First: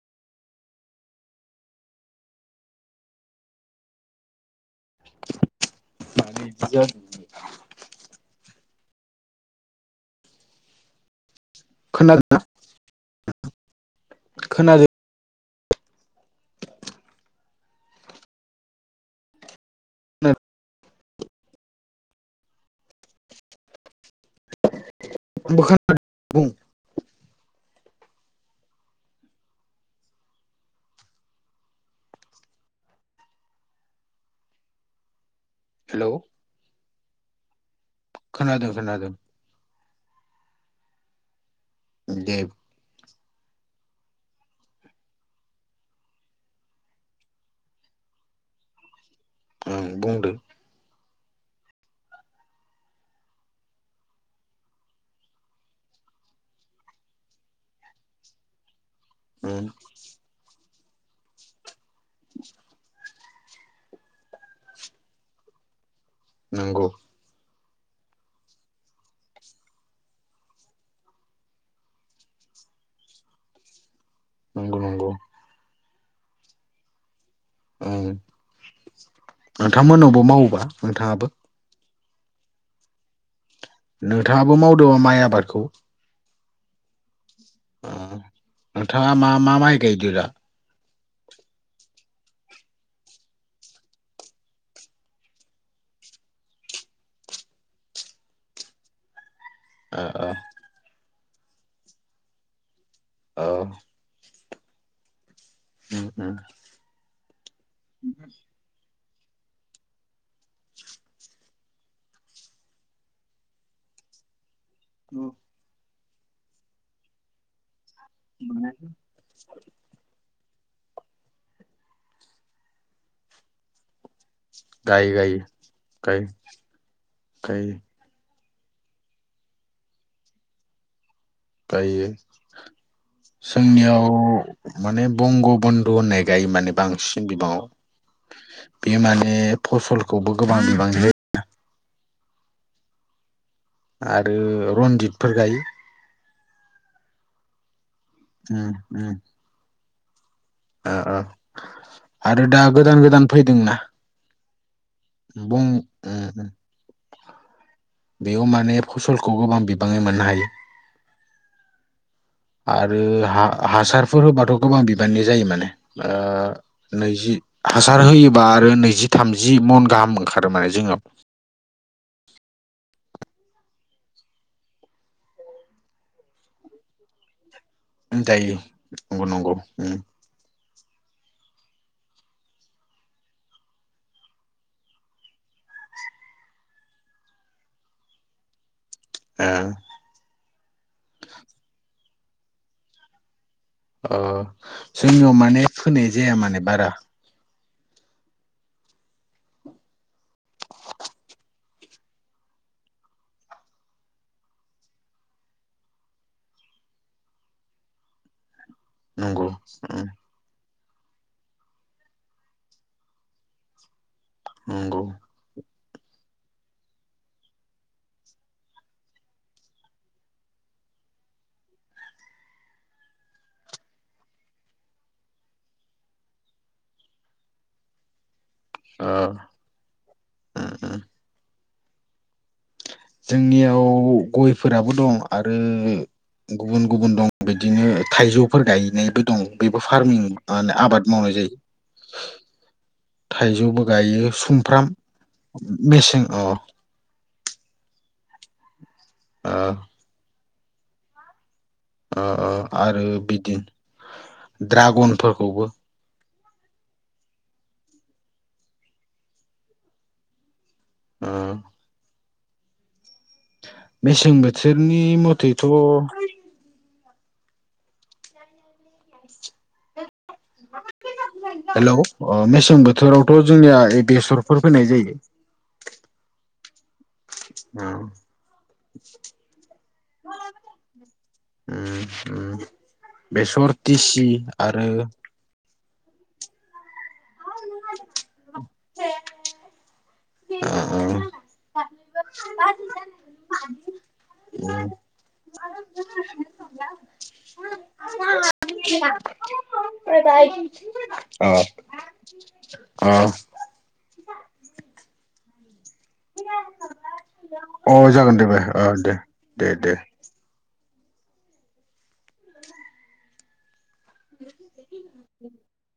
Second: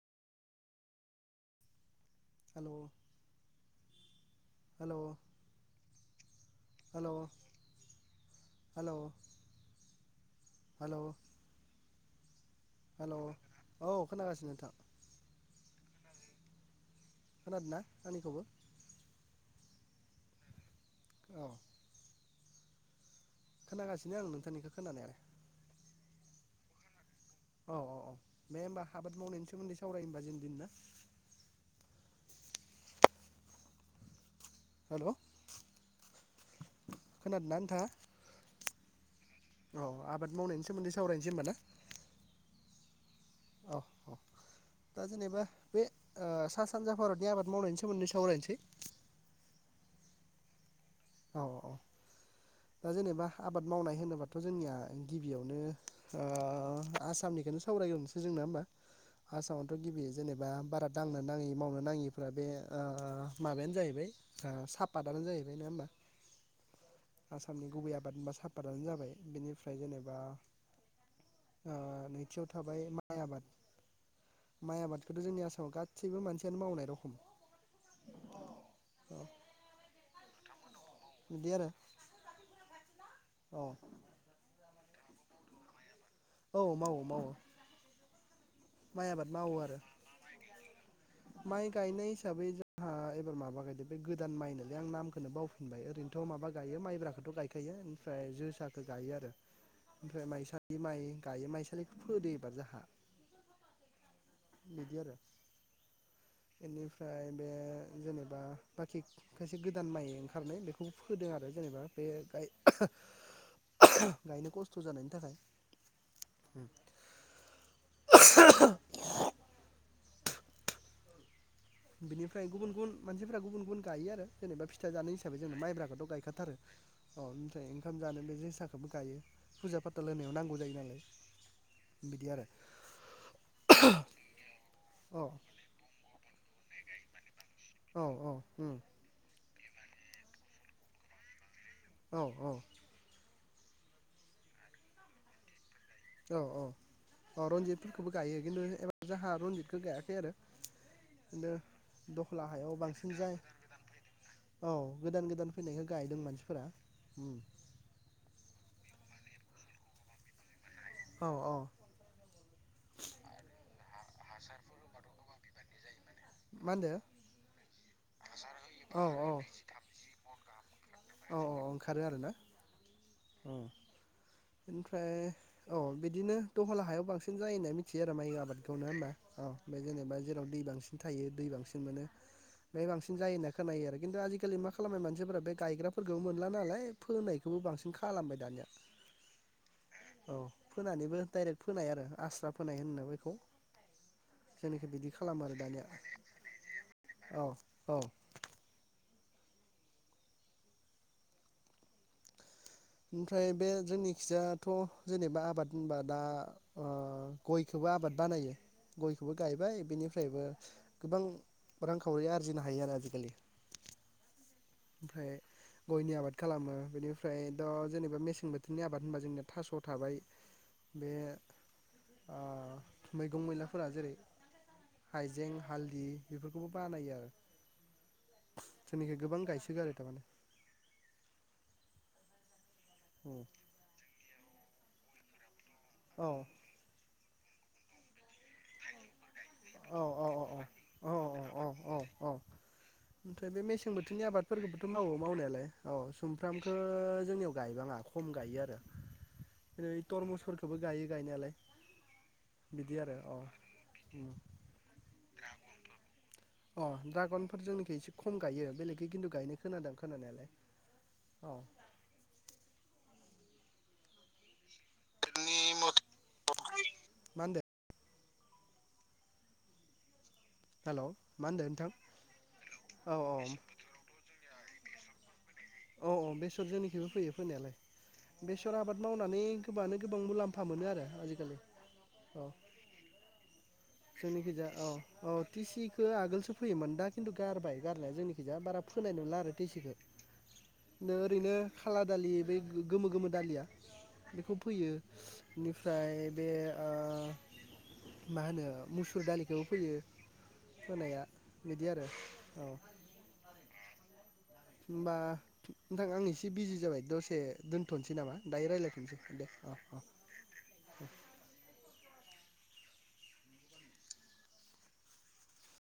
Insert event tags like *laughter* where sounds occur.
हेल'। Hello मानो बिदि जादों हेल' हेल' हेल'। खोना हेल' औ खोनागासिनो नोंथां। खोनादों आंबो खोनादों ना आंनिखौबो? *unintelligible* औ। खोनागासि नो आं नोंथांनिखौ खोनानाय *unintelligible* बुं औ औ औ दे होनबा आबाद मावनायनि सोमोन्दै सावरायनो होनबा जों दिनै ना। Hello hello. खोनादोंना नोंथाङा? खोनादों खोनादों। औ आबाद मावनायनि सोमोन्दै सावरायनोसै होमबा ना। दे। औ औ दा जेनेबा बे ओ सा सानजा भारतनि आबाद मावनायनि सोमोन्दै सावरायनोसै। ओं बुंदो। औ औ दा जेनेबा आबाद मावनाय होनोबाथ' जोंनिया गिबियावनो ओ आसामनिखोनो सावरायगोरनोसै जोंना होमबा। ओम आसामावथ' गिबि जेनेबा भारत दांनो मावनो नाङिफ्रा बे ओ माबायानो जाहैबाय ओ साफादानो जाहैबाय नङा होमबा नंगौ आसामनि गुबै आबाद होनबा साफादानो जाबाय बेनिफ्राय जेनेबा ओ नैथियाव थाबाय माइ आबाद नंगौ माइ नंगौ आबादखौथ' जोंनि आसामाव गा सैबो मानसियानो मावनाय रखम ओं औ नोंथांमोननावबो मावो बा बिदि आरो औ नोंथाङाबो माव दङ माइ आबादखौ। औ मावो मावो आ माइ नोंथाङा आबाद मा मा मावो आरो माइ गायदो दा? माइ गायनाय हिसाबै जोंहा एबार माबा गायदों बे गोदान माइनोलोय आं नामखौनो बावफिनबाय ओरैनोथ' माबा गायो माइब्राखौथ' गायखायो ओमफ्राय जोसाखो गायो आरो। ओ ओ ओमफ्राय माइसा माइ गायो माइसालिखौ फोदो एबार जाहा औ बिदि आरो *unintelligible* बेनिफ्राय बे जेनेबा *inaudible* खायसे गोदान माइ ओंखारनाय बेखौ फोदों आरो जेनेबा बे गायनो खस्थ' खस्थ' जानायनि थाखाय उ *unintelligible* बिनिफ्राय गुबुन गुबुन मानसिफोरा गुबुन गुबुन गायो आरो जेनेबा फिथाइ गायो जानाय गायो हिसाबै जोङो माइब्राखौथ' गायो गायखाथारो अ ओमफ्राय गायो ओंखाम जानो बे *unintelligible* गायो फुजा फाथाल होनायाव नांगौ जायो नालाय गायो बिदि आरो जोंनियाव माने अ बंग बधु होननाय गायो माने बांसिन बिबाङाव औ औ उम बि माने फसलखौबो गोबां बिबां जायो औ औ आरो रन्जितफोर गायो औ औ अ रन्जित फोरखौबो गायो खिन्थु उम एबा उम जहा रनजितखौ गायाखै थे आरो। ओ ओ बिनो दख्ला आरो दा हायाव गोदान बांसिन गोदान फैदोंना जायो औ गोदान गोदान बं फैनायखाय गायदों उम उम मानसिफोरा। बेयाव माने फसलखौ गोबां बिबाङै मोननो हायो। औ औ आरो हासारफोर होबाथ' गोबां बिबाननि जायो माने मा होनदो नैजि हासार होयोबा आरो औ नैजि औ थामजि मन गाहाम ओंखारो माने जोङो उम। ओमफ्राय औ बिदिनो दहला हायाव बांसिन। जायो होनना मिथियो आरो माइ जायो आबादखौनो ना होनबा नंगौ नंगौ औ बे उम जेनेबा जेराव दै बांसिन बांसिन थायो दै बांसिन मोनो बेमाय बांसिन जायो होनना खोनायो आरो खिन्थु आजिखालि मा खालामनाय मानसिफोरा बे गायग्राफोरखौबो मोनला नालाय फोनायखौबो बांसिन खालामबाय दानिया आ। औ फोनानैबो डाइरेक्ट फोनाय आरो। आस्रा फोनाय होननो बेखौ। अ जोंनिखि बिदि जोंनियाव खालामो आरो माने दानिया फोनाय जाया माने बारा। औ औ। ओमफ्राय बे जोंनि खिजायाथ' जेनेबा आबाद होनबा दा ओ गयखौबो आबाद बानायो। गयखौबो नंगौ गायबाय उम बेनिफ्रायबो गोबां रांखावरि आरजिनो हायो आरो आजिखालि नंगौ ओमफ्राय गयनि आबाद खालामो बेनिफ्राय द' जेनेबा मेसें बोथोरनि आबाद होनबा जोंनिया थास' थाबाय बे ओ मैगं मैलाफोरा जेरै हाइजें हालदि बेफोरखौबो बानायो आरो। ओ जेनिखि गोबां गायसै माने उम उम जोंनियाव गयफोराबो दं आरो औ आरो गुबुन गुबुन दं बिदिनो थाइजौफोर गायनायबो दं। बेबो औ फार्मिं औ औ औ ओ औ आबाद मावनाय जायो। औ औ औ ओमफ्राय बे थाइजौबो मेसें बोथोरनि गायो आबादफोरखौबोथ' सुमफ्राम मावो मावनायालाय औ मेसें अ ओ सुमफ्रामखौ जोंनियाव गायबाङा खम गायो आरो। ओरै टरमसफोरखौ। खौबो गायो गायनायालाय अ' अ' बिदि आरो अ उम बिदिनो दड्रागनफोरखौबो। अ' ड्रागनफोर जोंनिखि एसे खम गायो बेलेखै खिन्थु गायनाय खोनादों खोनानायालाय। ओ औ। मेसें बोथो थोरनि मथेथ' मा होनदों? हेलौ मा होनदों नोंथां हेलौ अ मेसें औ औ बोथोरावथ' जोंनिया ए बेसर फोर फोनाय जायो। औ औ बेसर जोंनिखिबो फैयो फोननायालाय ओ बेसर आबाद मावनानै गोबाङानो गोबां मुलाम्फा मोनो आरो आजिखालि उम औ। उम बेसर टिसि जोंनिखिजा आरो अ औ दिसि बियो आगोलसो फैयोमोन दा खिन्थु गारबाय गारनाया जोंनिखैजा बारा फोनाय नुला आरो दिसिखौ ओ बिदिनो ओरैनो ओ खाला दालि बे गोमो गोमो दालिया बेखौ उम फोयो। बेनिफ्राय बे ओ मा होनो मुसुर दालिखौबो फोयो अ फोनाया बिदि आरो अ होनबा नोंथां आं एसे बिजि जाबाय दसे अ दोनथ'नोसै नामा जागोन दे बाय दायो ओ रायलायफिनोसै दे औ औ *inaudible*